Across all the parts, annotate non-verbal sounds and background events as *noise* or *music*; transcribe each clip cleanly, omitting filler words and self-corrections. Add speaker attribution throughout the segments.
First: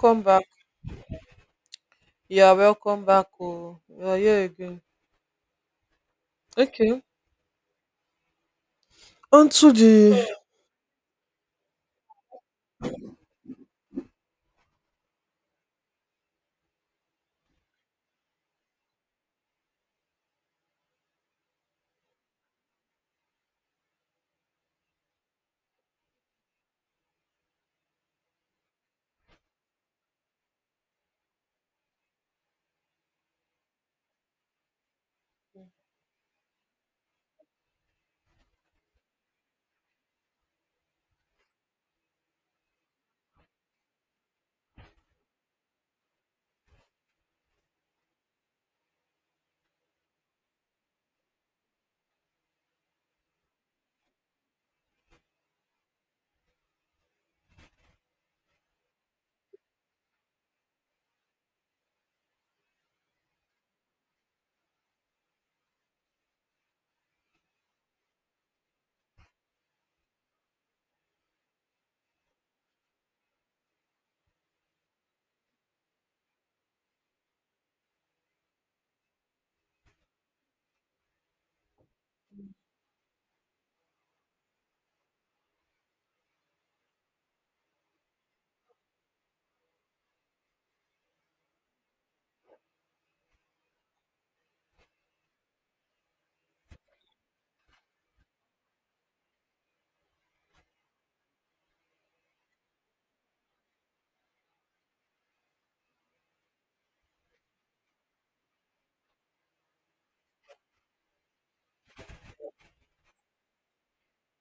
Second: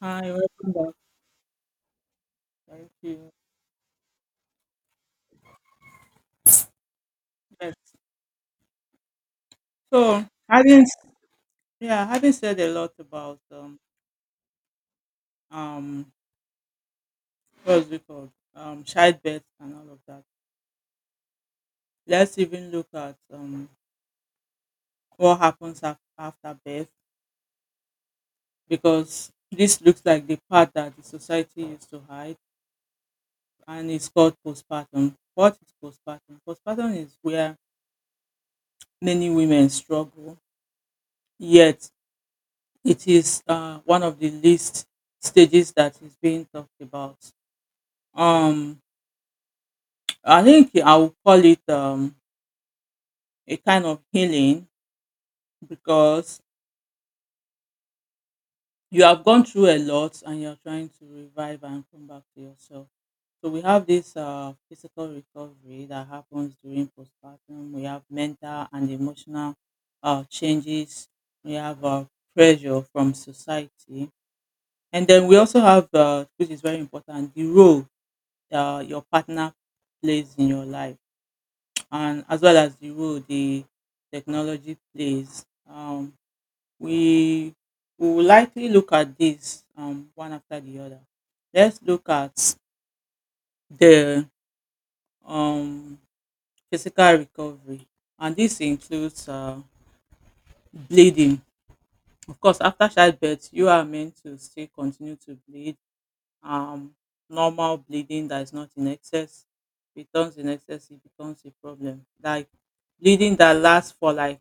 Speaker 1: Hi, welcome back. Thank you. Yes.
Speaker 2: Onto
Speaker 1: So
Speaker 2: the
Speaker 1: having yeah, having said a lot about um what's it called? Childbirth and all of that. Let's even look at what happens after birth because this looks like the part that the society used to hide, and it's called postpartum. What is postpartum? Postpartum is where many women struggle, yet it is one of the least stages that is being talked about. Um I think I would call it a kind of healing because you have gone through a lot and you're trying to revive and come back to yourself. So we have this physical recovery that happens during postpartum. We have mental and emotional changes. We have pressure from society, and then we also have, which is very important, the role your partner plays in your life, and as well as the role the technology plays. We we will likely look at this one after the other. Let's look at the um, physical recovery, and this includes bleeding. Of course, after childbirth, you are meant to still continue to bleed. Um, Normal bleeding that is not in excess becomes in excess, it becomes a problem. Like bleeding that lasts for like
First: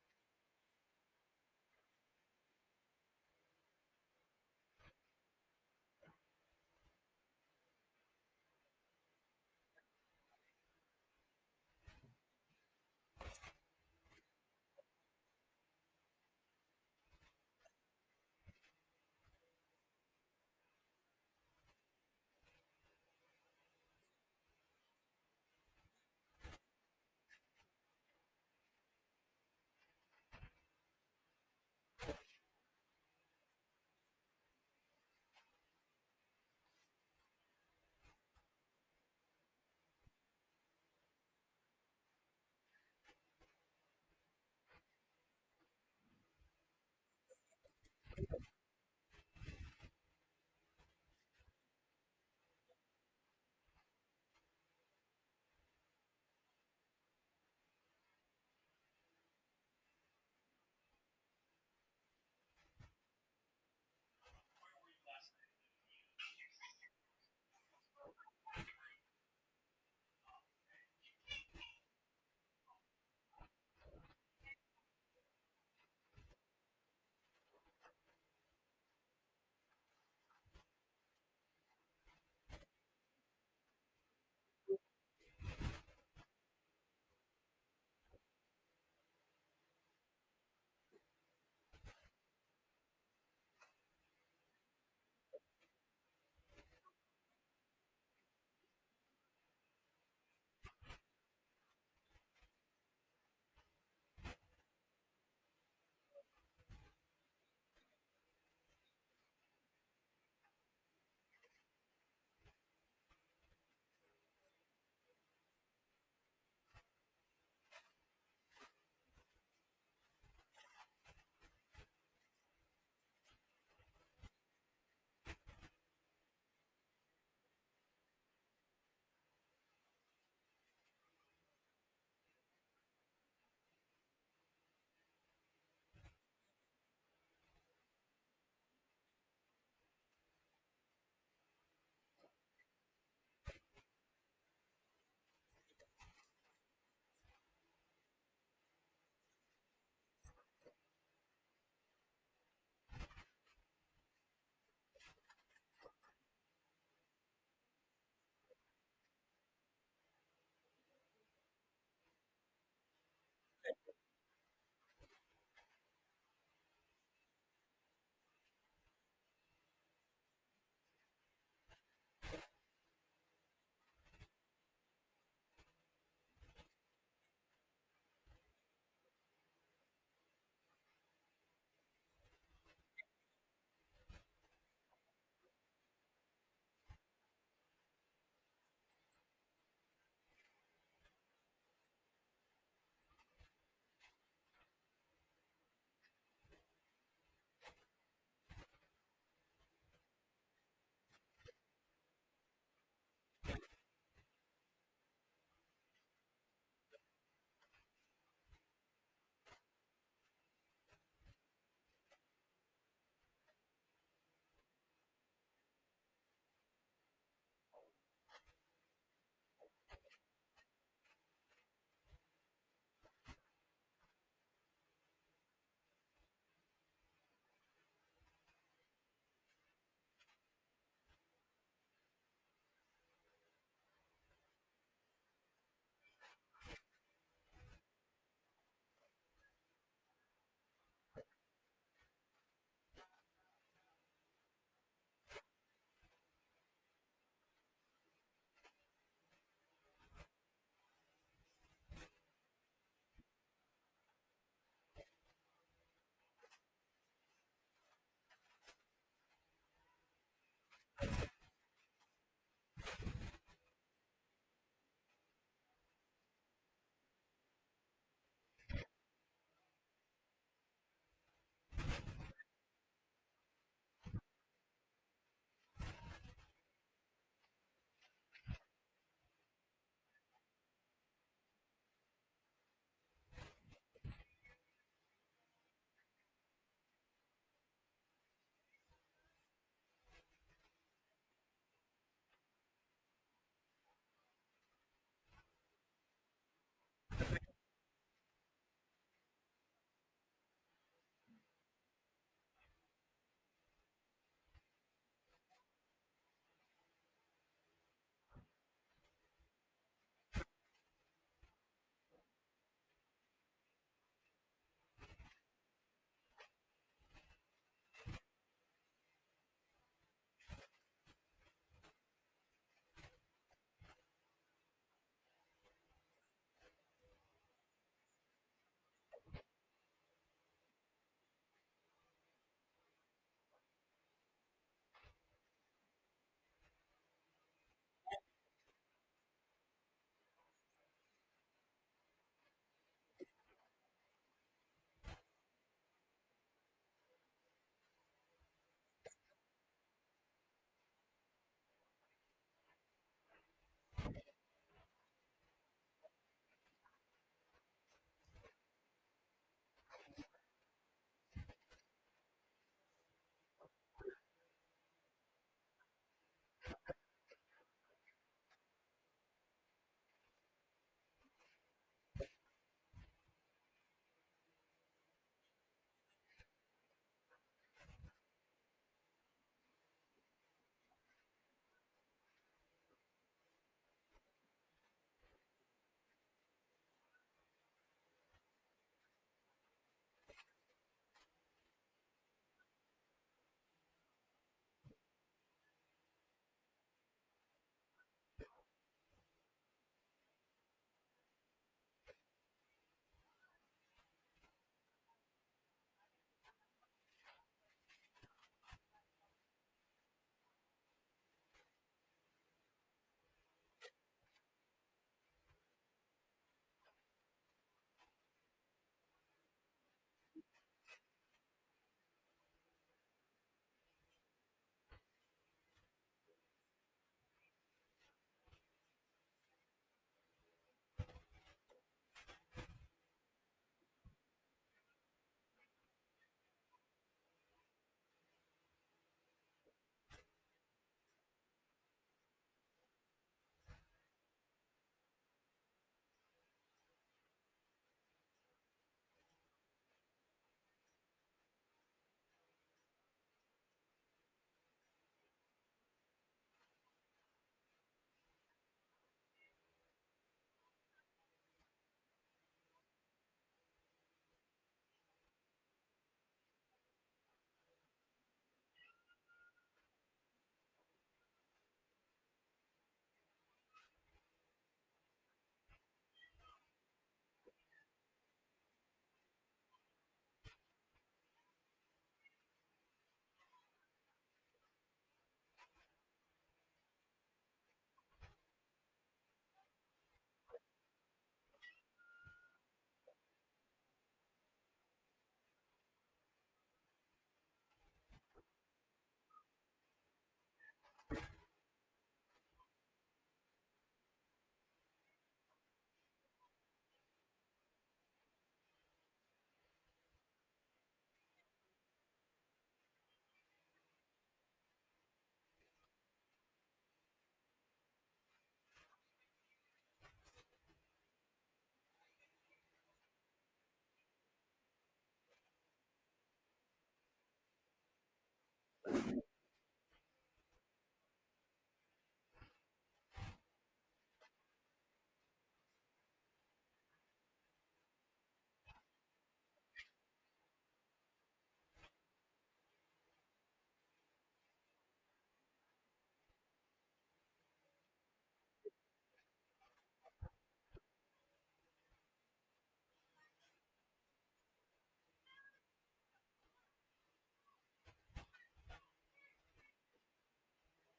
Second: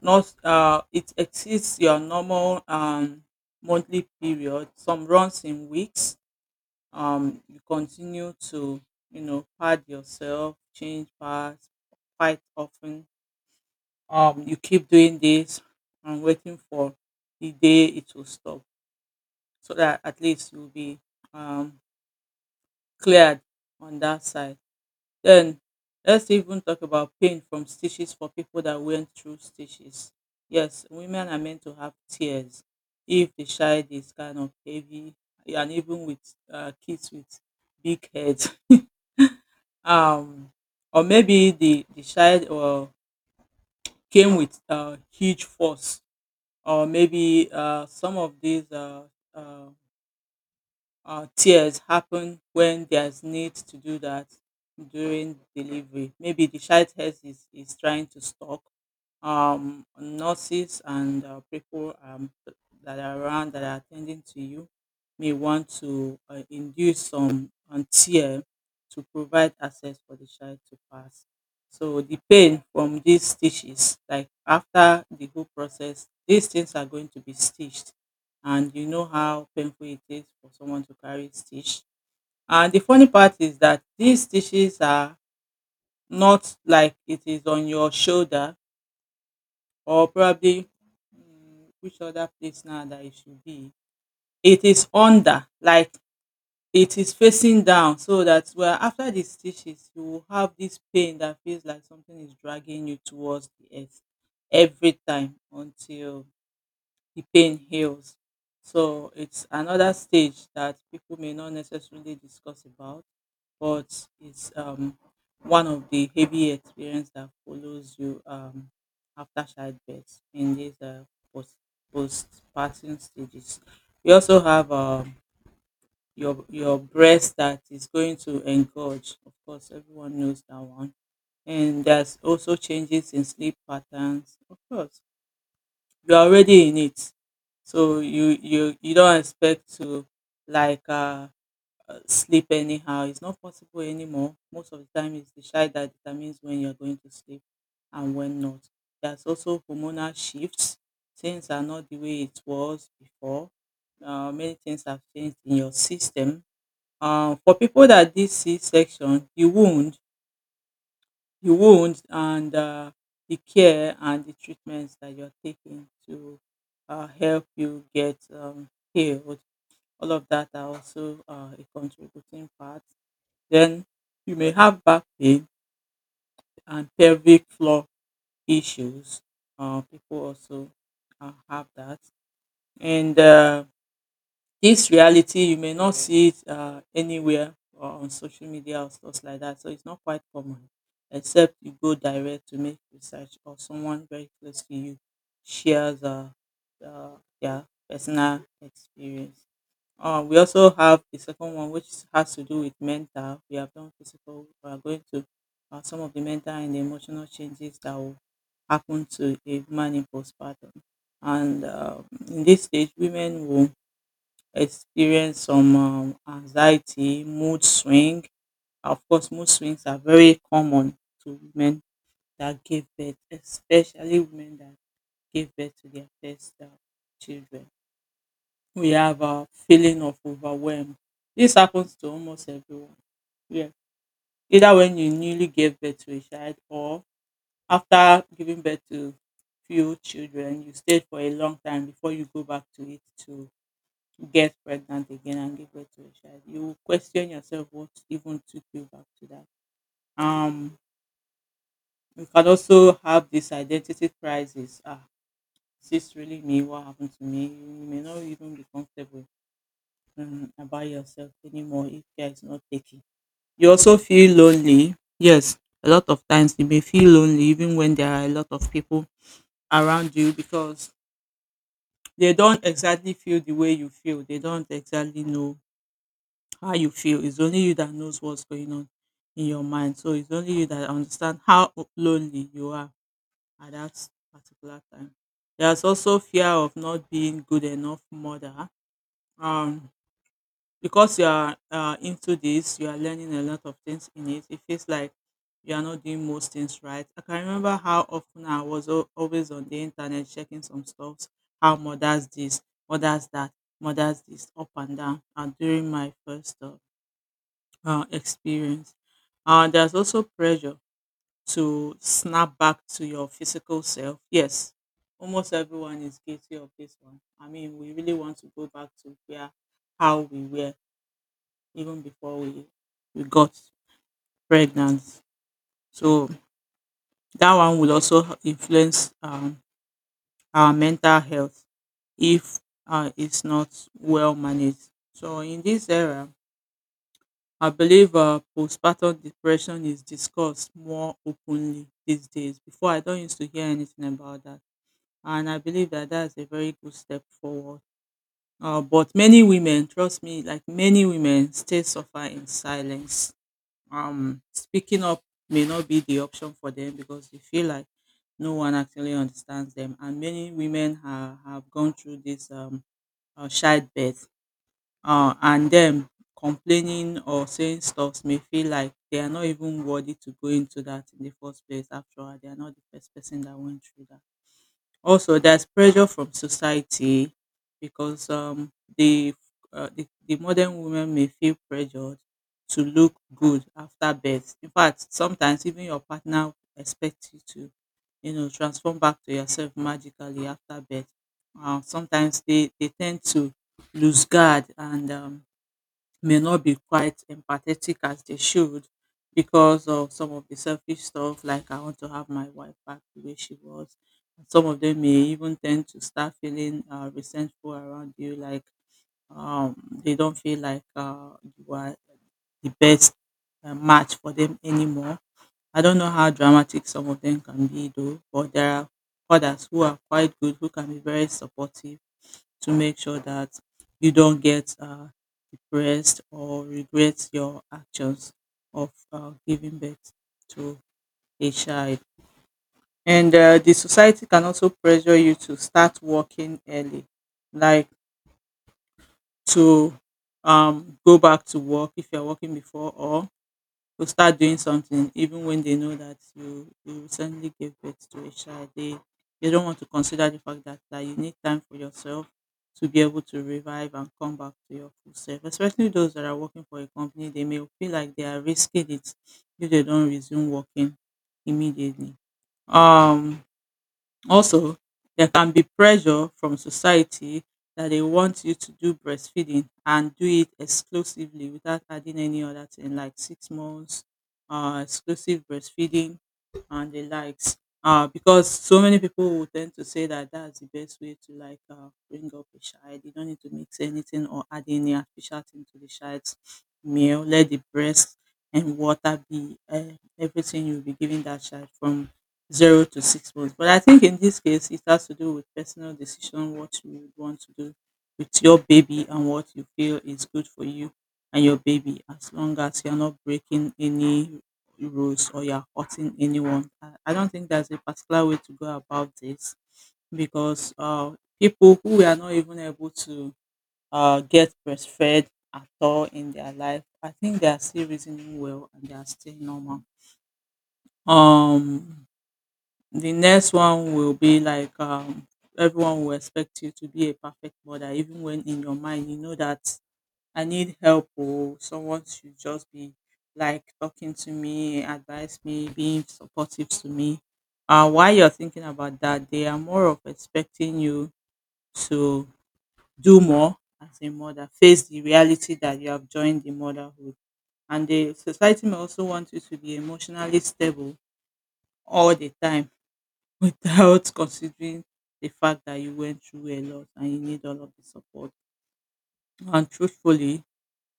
Speaker 1: not it exceeds your normal monthly period. Some runs in weeks. You continue to you know pad yourself, change pads quite often. You keep doing this and waiting for the day it will stop, so that at least you'll be um, cleared on that side. Then let's even talk about pain from stitches for people that went through stitches. Yes, women are meant to have tears if the child is kind of heavy, and even with kids with big heads. *laughs* Um, or maybe the child came with huge force, or maybe some of these uh, tears happen when there's need to do that during delivery. Maybe the child health is trying to stock. Nurses and people that are around that are attending to you may want to induce some tear to provide access for the child to pass. So the pain from these stitches, like after the whole process, these things are going to be stitched, and you know how painful it is for someone to carry stitch. And the funny part is that these stitches are not like it is on your shoulder, or probably which other place now that it should be. It is under, like it is facing down, so that well after the stitches you will have this pain that feels like something is dragging you towards the earth every time until the pain heals. So it's another stage that people may not necessarily discuss about, but it's one of the heavy experience that follows you after childbirth in these post postpartum stages. We also have your breast that is going to engorge. Of course, everyone knows that one. And there's also changes in sleep patterns. Of course, you're already in it, so you don't expect to like sleep anyhow. It's not possible anymore. Most of the time it's the child that determines when you're going to sleep and when not. There's also hormonal shifts. Things are not the way it was before. Many things have changed in your system. For people that did c-section, the wound, the wound and the care and the treatments that you're taking to help you get healed. All of that are also a contributing part. Then you may have back pain and pelvic floor issues. People also have that. And This reality you may not see it anywhere or on social media or stuff like that. So it's not quite common, except you go direct to make research or someone very close to you shares uh, their personal experience. We also have the second one, which has to do with mental. We have done physical. We are going to some of the mental and emotional changes that will happen to a woman in postpartum. And In this stage, women will experience some anxiety, mood swing. Of course, mood swings are very common to women that give birth, especially women that give birth to their first children. We have a feeling of overwhelm. This happens to almost everyone. Yeah, either when you newly gave birth to a child or after giving birth to few children, you stayed for a long time before you go back to it to get pregnant again and give birth to a child, you will question yourself what even took you back to that. Um, you can also have this identity crisis. Ah, is this really me? What happened to me? You may not even be comfortable about yourself anymore if care is not taken. You also feel lonely. Yes, a lot of times you may feel lonely even when there are a lot of people around you, because they don't exactly feel the way you feel. They don't exactly know how you feel. It's only you that knows what's going on in your mind. So it's only you that understand how lonely you are at that particular time. There's also fear of not being good enough mother. Um, because you are into this, you are learning a lot of things in it. It feels like you are not doing most things right. I can remember how often I was always on the internet checking some stuff, how mothers this, mothers that, mothers this, up and down. And during my first experience. There's also pressure to snap back to your physical self. Yes, almost everyone is guilty of this one. I mean, we really want to go back to where how we were even before we got pregnant. So that one will also influence our mental health if it's not well managed. So in this era, I believe postpartum depression is discussed more openly these days. Before, I don't used to hear anything about that. And I believe that that's a very good step forward. But many women, trust me, like many women, still suffer in silence. Speaking up may not be the option for them because they feel like no one actually understands them. And many women have gone through this childbirth, and them complaining or saying stuffs may feel like they are not even worthy to go into that in the first place. After all, they are not the first person that went through that. Also, there's pressure from society because the, the modern women may feel pressured to look good after birth. In fact, sometimes even your partner expects you to, you know, transform back to yourself magically after birth. Sometimes they tend to lose guard, and may not be quite empathetic as they should, because of some of the selfish stuff like I want to have my wife back the way she was. Some of them may even tend to start feeling resentful around you, like um, they don't feel like you are the best match for them anymore. I don't know how dramatic some of them can be though, but there are others who are quite good, who can be very supportive, to make sure that you don't get depressed or regret your actions of giving birth to a child. And The society can also pressure you to start working early, like to go back to work if you're working before, or will start doing something even when they know that you recently gave birth to a child. They don't want to consider the fact that, that you need time for yourself to be able to revive and come back to your full self, especially those that are working for a company. They may feel like they are risking it if they don't resume working immediately. um Also, there can be pressure from society that they want you to do breastfeeding and do it exclusively without adding any other thing, like 6 months, exclusive breastfeeding, and the likes. Because so many people will tend to say that that's the best way to like bring up a child. You don't need to mix anything or add any artificial thing to the child's meal. Let the breast and water be everything you'll be giving that child from 0 to 6 months. But I think in this case, it has to do with personal decision, what you would want to do with your baby and what you feel is good for you and your baby, as long as you're not breaking any rules or you're hurting anyone. I don't think there's a particular way to go about this, because people who were not even able to get breastfed at all in their life, I think they are still reasoning well and they are still normal. Um, the next one will be like everyone will expect you to be a perfect mother, even when in your mind you know that I need help, or someone should just be like talking to me, advise me, being supportive to me. While you're thinking about that, they are more of expecting you to do more as a mother, face the reality that you have joined the motherhood. And the society may also want you to be emotionally stable all the time *laughs* without considering the fact that you went through a lot and you need all of the support. And truthfully,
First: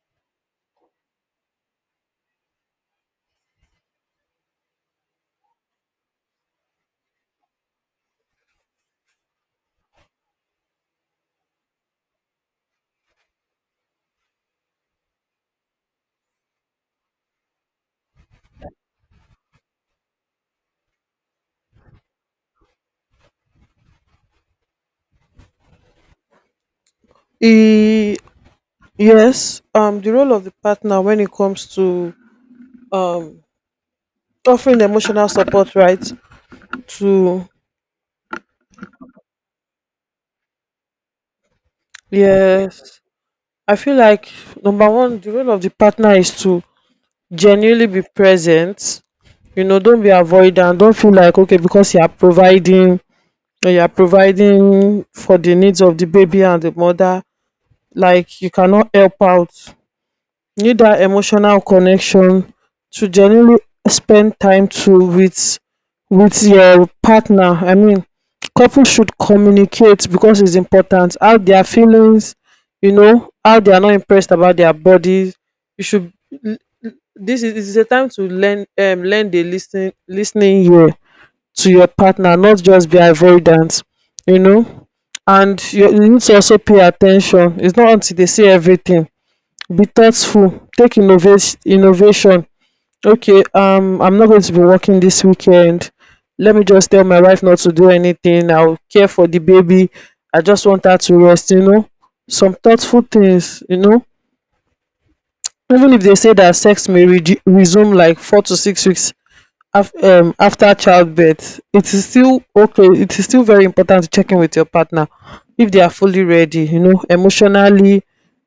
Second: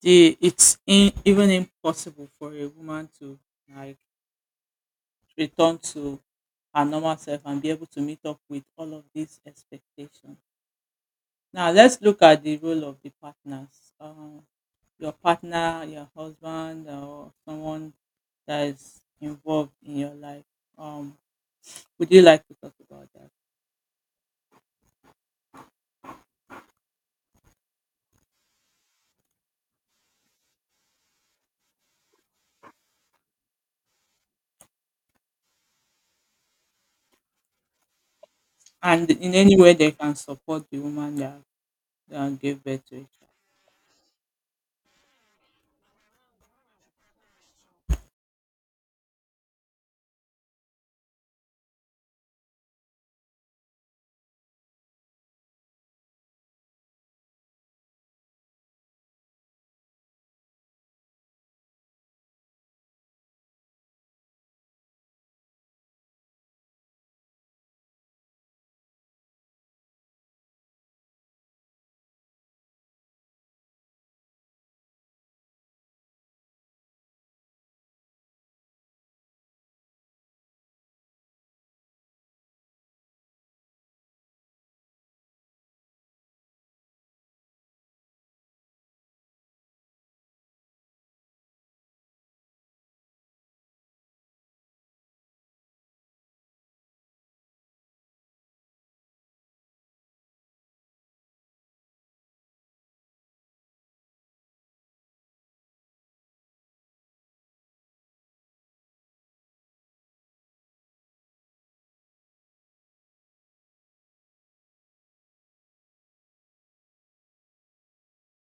Speaker 1: it's even impossible for a woman to like return to her normal self and be able to meet up with all of these expectations. Now, let's look at the role of the partners. Your partner, your husband, or someone that is involved in your life. Um, would you like to talk about that?
Speaker 2: e- yes, the role of the partner when it comes to um offering emotional support, right? To
Speaker 1: And in any way they can support the woman that gave birth to a
Speaker 2: yes,
Speaker 1: child.
Speaker 2: I feel like number one, the role of the partner is to genuinely be present. You know, don't be avoidant. Don't feel like okay because you are providing, or you are providing for the needs of the baby and the mother. Like you cannot help out. Need that emotional connection to genuinely spend time to with your partner. I mean, couples should communicate because it's important. How their feelings, you know, how they are not impressed about their bodies. You should. This is a time to learn learn the listening ear to your partner, not just be avoidant, you know. And you need to also pay attention. It's not until they say everything. Be thoughtful, take innovate innovation. Okay, I'm not going to be working this weekend. Let me just tell my wife not to do anything. I'll care for the baby. I just want her to rest, you know, some thoughtful things, you know. Even if they say that sex may resume like 4 to 6 weeks after childbirth, it is still okay. It is still very important to check in with your partner if they are fully ready, you know, emotionally,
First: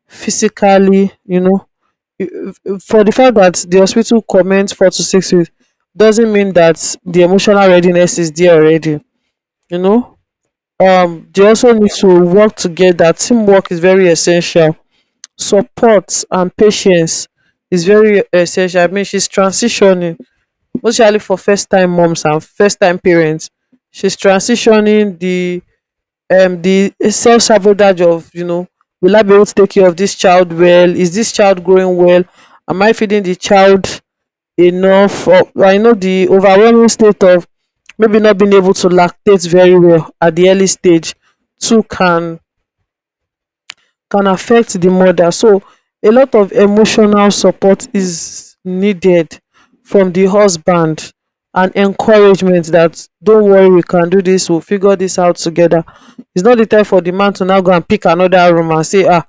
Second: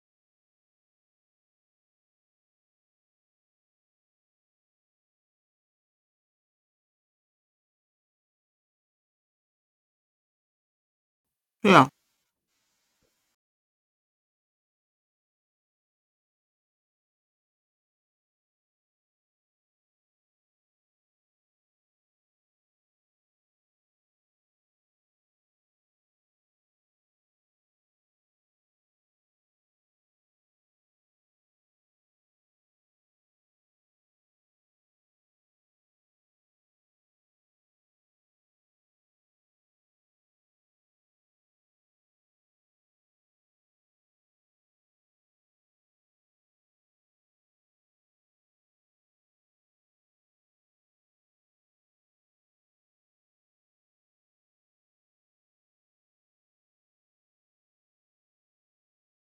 Speaker 2: physically, you know. For the fact that the hospital comments 4 to 6 weeks doesn't mean that the emotional readiness is there already. You know, they also
Speaker 1: Yeah.
Speaker 2: need to work together. Teamwork is very essential. Support and patience is very essential. I mean, she's transitioning, mostly for first time moms and first time parents. She's transitioning the self sabotage of, you know, will I be able to take care of this child well? Is this child growing well? Am I feeding the child enough of? I know the overwhelming state of maybe not being able to lactate very well at the early stage too can affect the mother. So a lot of emotional support is needed from the husband and encouragement that don't worry, we can do this, we'll figure this out together. It's not the time for the man to now go and pick another room and say, ah,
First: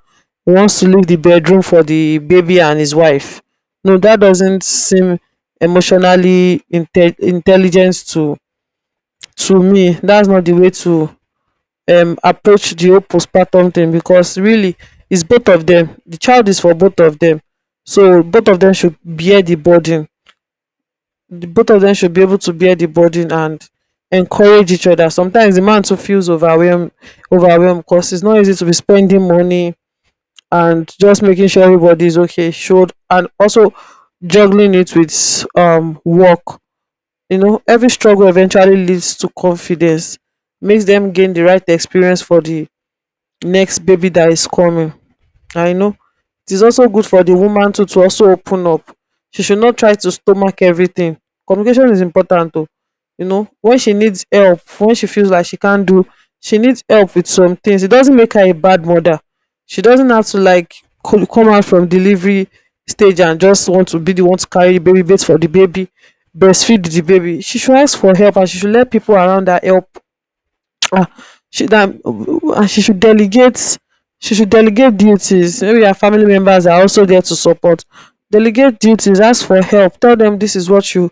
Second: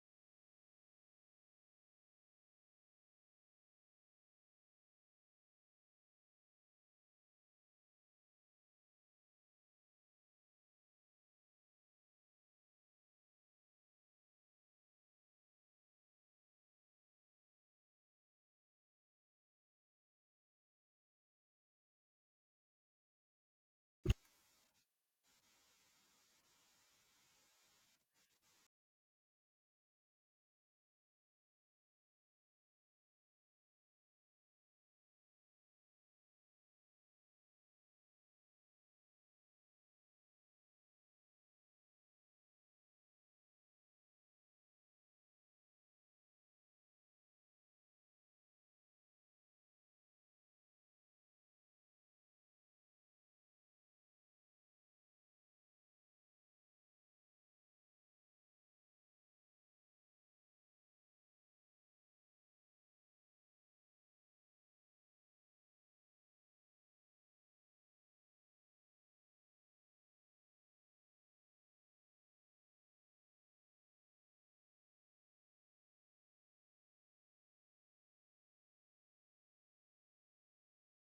Speaker 2: he wants to leave the bedroom for the baby and his wife. No, that doesn't seem emotionally intelligent to me. That's not the way to approach the whole postpartum thing because really it's both of them. The child is for both of them. So both of them should bear the burden. The- Both of them should be able to bear the burden and encourage each other. Sometimes the man too feels overwhelmed because it's not easy to be spending money and just making sure everybody is okay, showed, and also juggling it with work. You know, every struggle eventually leads to confidence, makes them gain the right experience for the next baby that is coming. I know. It is also good for the woman too to also open up. She should not try to stomach everything. Communication is important too. You know, when she needs help, when she feels like she can't do, she needs help with some things. It doesn't make her a bad mother. She doesn't have to like come out from delivery stage and just want to be the one to carry the baby, bait for the baby, breastfeed the baby. She should ask for help and she should let people around her help. Ah, she that, and she should delegate duties. Maybe her family members are also there to support. Delegate duties, ask for help, tell them this is what you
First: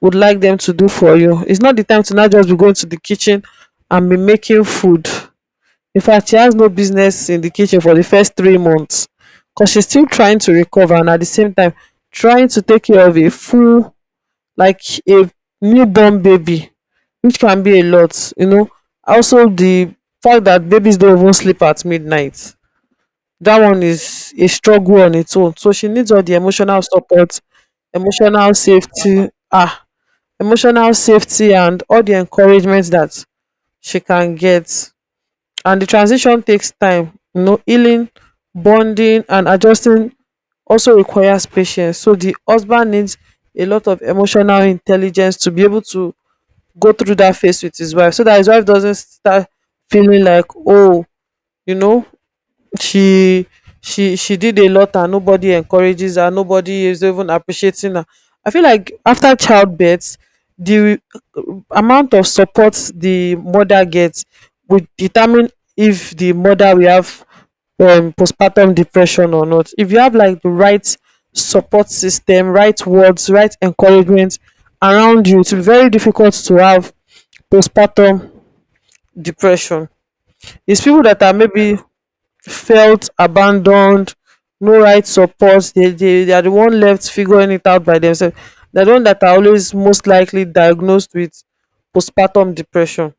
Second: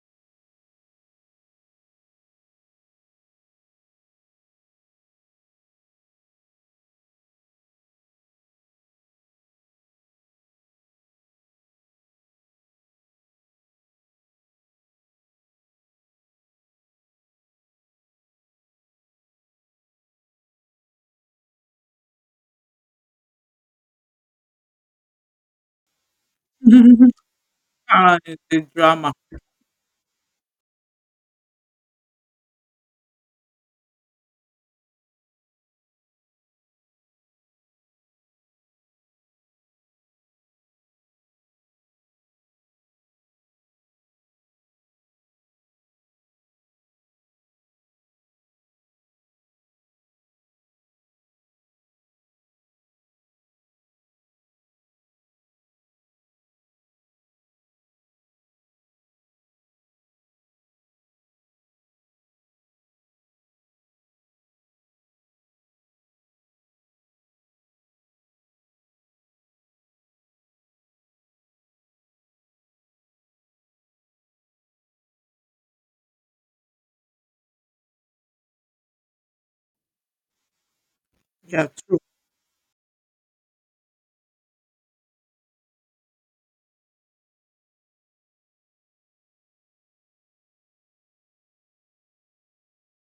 Speaker 2: would like them to do for you. It's not the time to now just be going to the kitchen and be making food. In fact, she has no business in the kitchen for the first 3 months because she's still trying to recover and at the same time trying to take care of a full, like, a newborn baby, which can be a lot, you know. Also the fact that babies don't even sleep at midnight, that one is a struggle on its own, so she needs all the emotional
Speaker 1: *laughs*
Speaker 2: support,
Speaker 1: Ah, it's
Speaker 2: emotional
Speaker 1: a drama.
Speaker 2: safety, ah, emotional safety and all the encouragement that she can get. And the transition takes time, you know. Healing, bonding, and adjusting also requires patience, so the husband needs a lot of emotional intelligence to be able to go through that phase with his wife so that his wife doesn't start feeling like, oh, you know, she she did a lot and nobody encourages her, nobody is even appreciating her. I feel like after childbirth, the amount of support the mother gets will determine if the mother will have postpartum depression or not. If you have like the right support system, right words, right encouragement around you, it's very difficult to have postpartum depression. Is people that are
Speaker 1: Yeah,
Speaker 2: maybe
Speaker 1: true.
Speaker 2: felt abandoned, no right support. They are the one left figuring it out by themselves. They're the one that are always most likely diagnosed with postpartum depression.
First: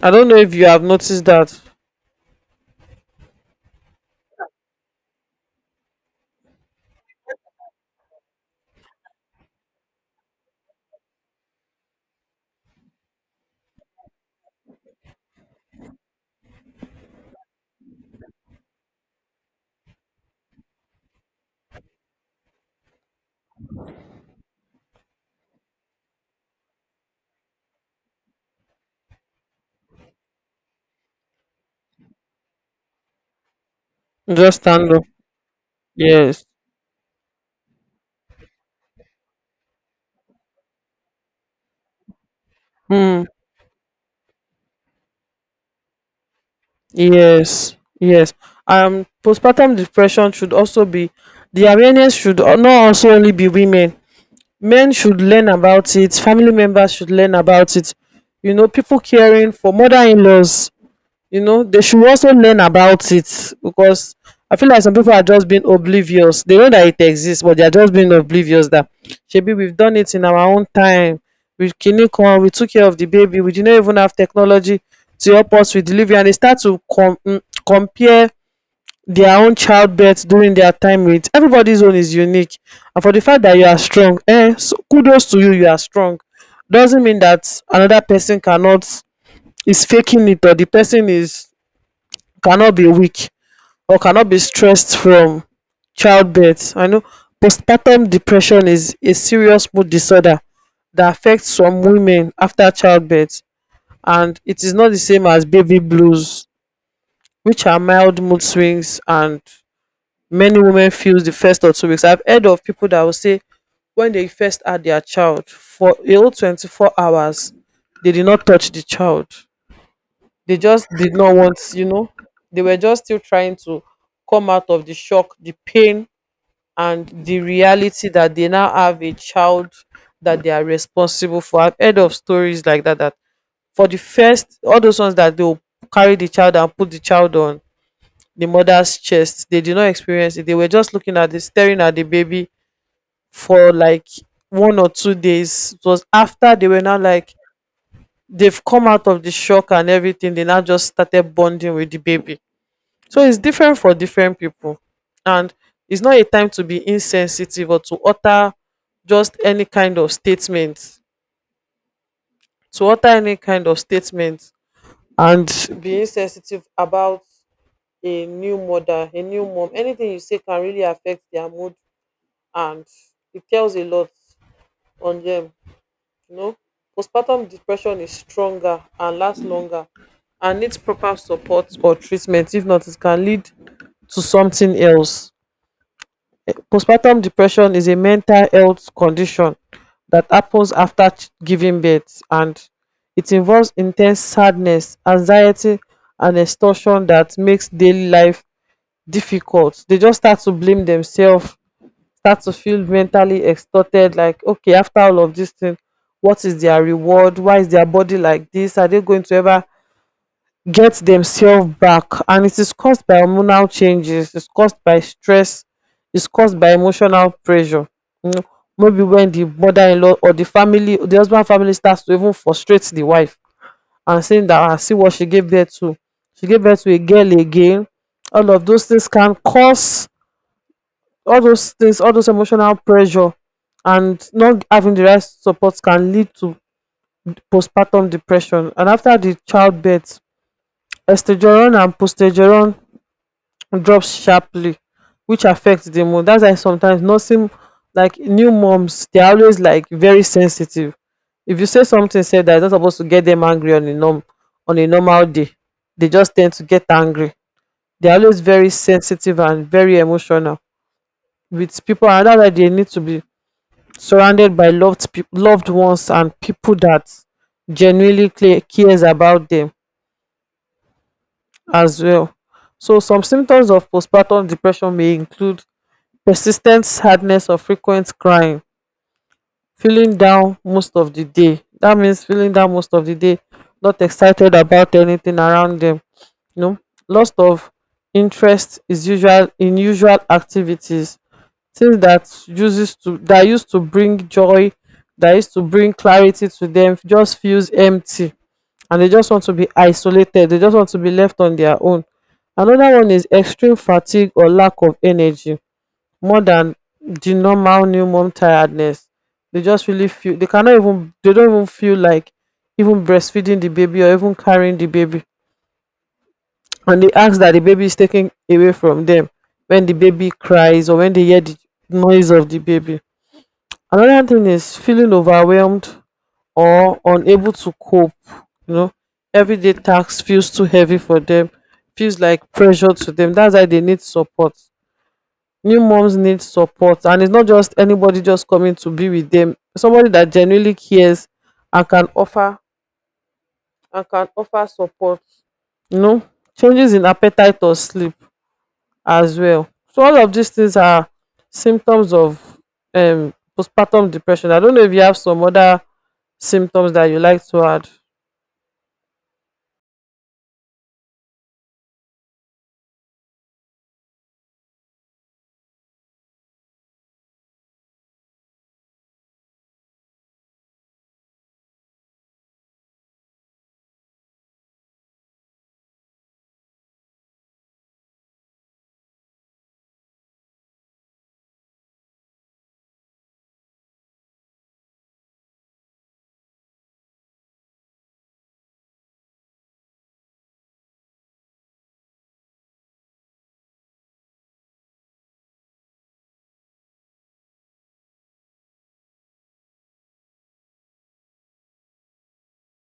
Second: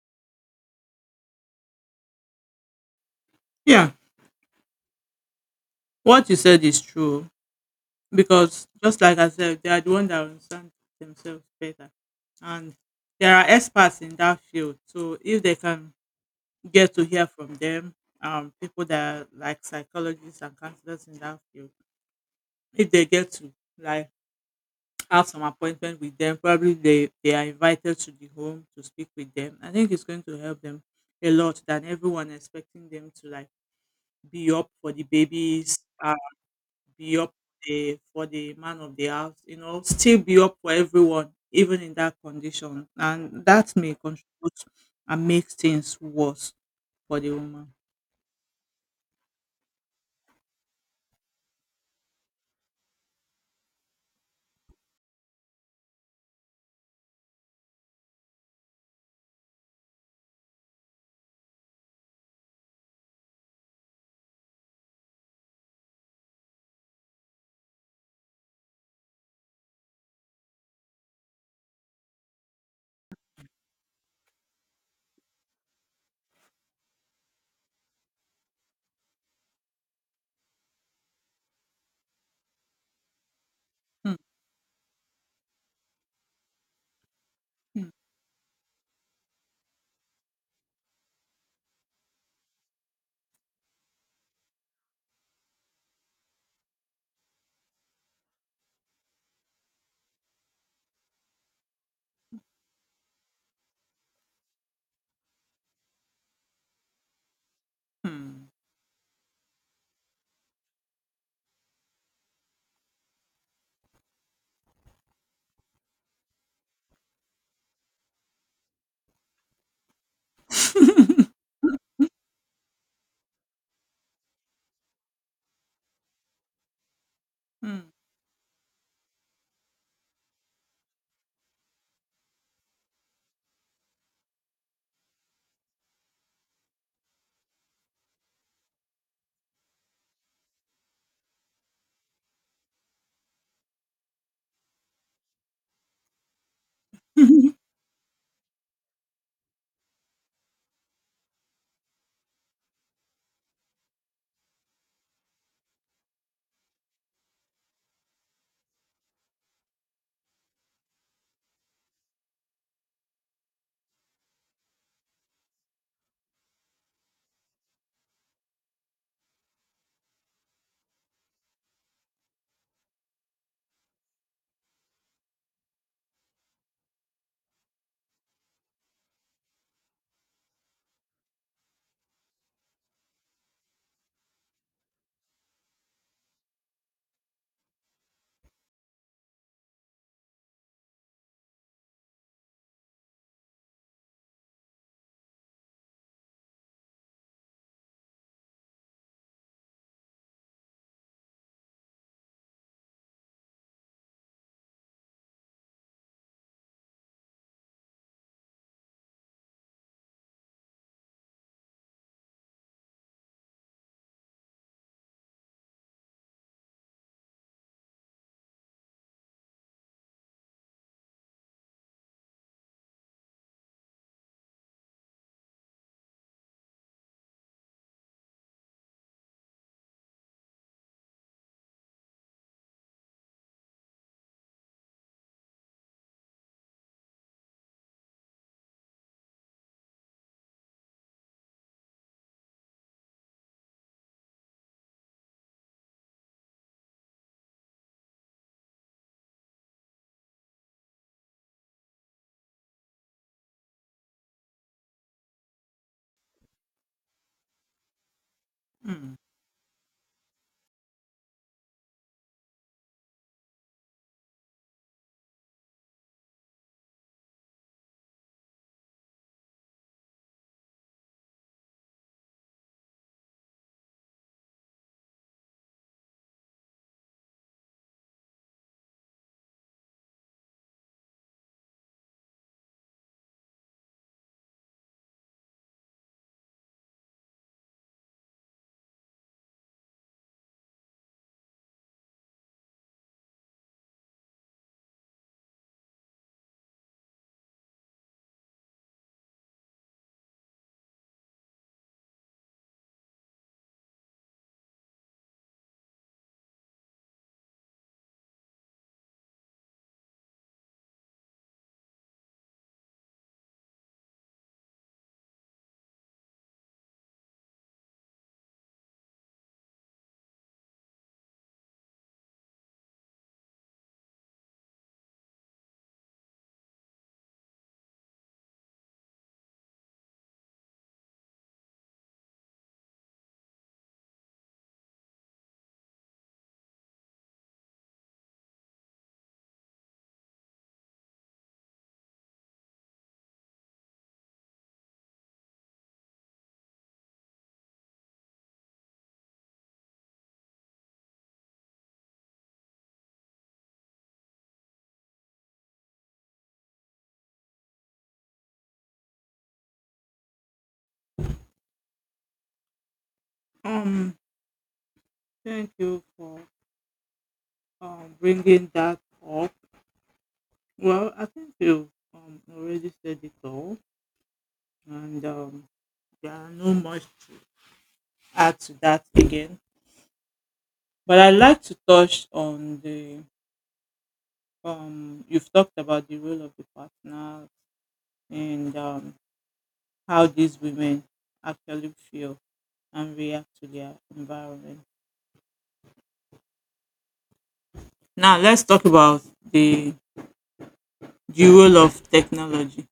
Speaker 2: I don't know if you have noticed that.
Speaker 1: Yeah, what you said is true, because just like I said, they are the ones that understand themselves better, and there are experts in that field. So if they can get to hear from them, people that are like psychologists and counselors in that field, if they get to like have some appointment with them. Probably they are invited to the home to speak with them. I think it's going to help them a lot than everyone expecting them to like be
Speaker 2: Just
Speaker 1: up
Speaker 2: stand
Speaker 1: for
Speaker 2: up.
Speaker 1: the babies,
Speaker 2: Yes.
Speaker 1: be up for the man of the house, you know, still be up for everyone, even in that condition.
Speaker 2: Hmm.
Speaker 1: And that may contribute and make things worse for the woman.
Speaker 2: Yes. Yes. Postpartum depression should also be the awareness should not also only be women. Men should learn about it, family members should learn about it, you know, people caring for mother-in-laws, you know, they should also learn about it because I feel like some people are just being oblivious. They know that it exists but they are just being oblivious. That shebi we've done it in our own time, we kini kan we took care of the baby, we did not even have technology to help us with delivery. And they start to compare their own childbirth during their time with everybody's. Own is unique, and for the fact that you are
Speaker 1: Hmm,
Speaker 2: strong, eh, so kudos to you, you are strong, doesn't mean that
Speaker 1: hmm,
Speaker 2: another person cannot, is faking it, or the person is cannot be weak or cannot be stressed from childbirth. I know postpartum depression is a serious mood disorder that affects some women after childbirth, and it is not the same as baby blues, which are
Speaker 1: *laughs*
Speaker 2: mild mood
Speaker 1: hmm.
Speaker 2: swings, and many women feels the first or 2 weeks. I've heard of people that will say when they first had their child for a whole 24 hours, they did not touch the child. They just did
Speaker 1: *laughs*
Speaker 2: not want, you know, they were just still trying to come out of the shock, the pain, and the
Speaker 1: Hmm,
Speaker 2: reality that they now have a child that they are responsible for. I've heard of stories like that, that for the first, all those ones that they will carry the child and put the child on the mother's chest. They did not experience it. They were just looking at the staring at the baby for like 1 or 2 days. It was after they were now like
Speaker 1: hmm,
Speaker 2: they've come out of the shock and everything. They now just started bonding with the baby. So it's different for different people, and it's not a time to be insensitive or to utter just any kind of statement. To utter any kind of statement and be insensitive about a new mother, a new mom. Anything you say can really affect their mood, and it tells a lot on them, you know. Postpartum depression is stronger and lasts longer and needs proper support or treatment. If not, it can lead to something else. Postpartum depression is a mental health condition that happens after giving birth, and it involves intense sadness, anxiety, and exhaustion that makes daily life difficult. They just start to blame themselves, start to feel mentally extorted like, okay, after all of this thing, what is their reward, why is their body like this, are they going to ever get themselves back? And it is caused by hormonal changes, it's caused by stress, it's caused by emotional pressure, you know, maybe when the mother-in-law or the family, the husband family, starts to even frustrate the wife and saying that, "Ah, see what she gave birth to, she gave birth to a girl again." All of those things can cause all those things, all those emotional pressure, and not having the right support can lead to postpartum depression. And after the childbirth, estrogen and progesterone drops sharply, which affects the mood. That's why sometimes nursing, like new moms, they're always like very sensitive. If you say something, say that it's not supposed to get them angry on a normal day, they just tend to get angry. They're always very
Speaker 1: hmm.
Speaker 2: sensitive and very emotional with people, and that's why they need to be surrounded by loved ones and people that genuinely cares about them as well. So some symptoms of postpartum depression may include persistent sadness or frequent crying, feeling down most of the day. That means feeling down most of the day, not excited about anything around them. You know, loss of interest is usual in usual activities, things that uses to that used to bring joy, that used to bring clarity to them, just feels empty, and they just want to be isolated, they just want to be left on their own. Another one is extreme fatigue or lack of energy more than the normal new mom tiredness. They just really feel they cannot even, they don't even feel like even breastfeeding the baby or even carrying the baby, and they ask that the baby is taken away from them when the baby cries or when they hear the noise of the baby. Another thing is feeling overwhelmed or unable to cope. You know, everyday tasks feels too heavy for them, feels like pressure to them. That's why they need support. New moms need support, and it's not just anybody just coming to be with them. Somebody that genuinely cares and can offer and can offer support. You know, changes in appetite or sleep as well. So all of these things are symptoms of postpartum depression. I don't know if you have some other symptoms that you like to add?
Speaker 1: um, Thank you for bringing that up. Well, I think you've already said it all, and there are no much to add to that again. But I'd like to touch on the you've talked about the role of the partner, and how these women actually feel and react to their environment. Now, let's talk about the the role of technology,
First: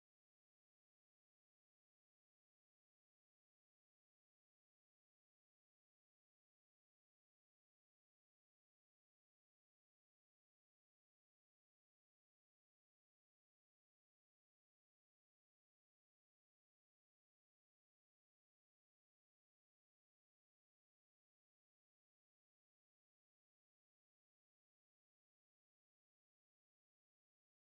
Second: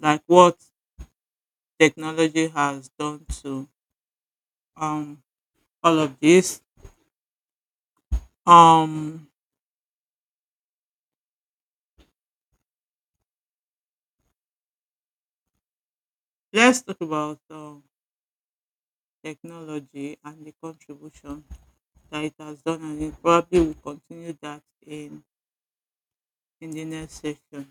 Speaker 1: like what technology has done to um, all of this. Um, let's talk about technology and the contribution that it has done, and it probably will continue that in the next session.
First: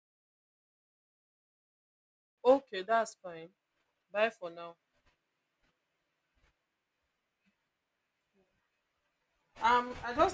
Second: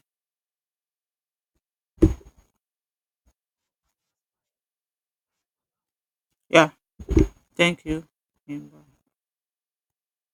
Speaker 1: Yeah, thank you. Imba.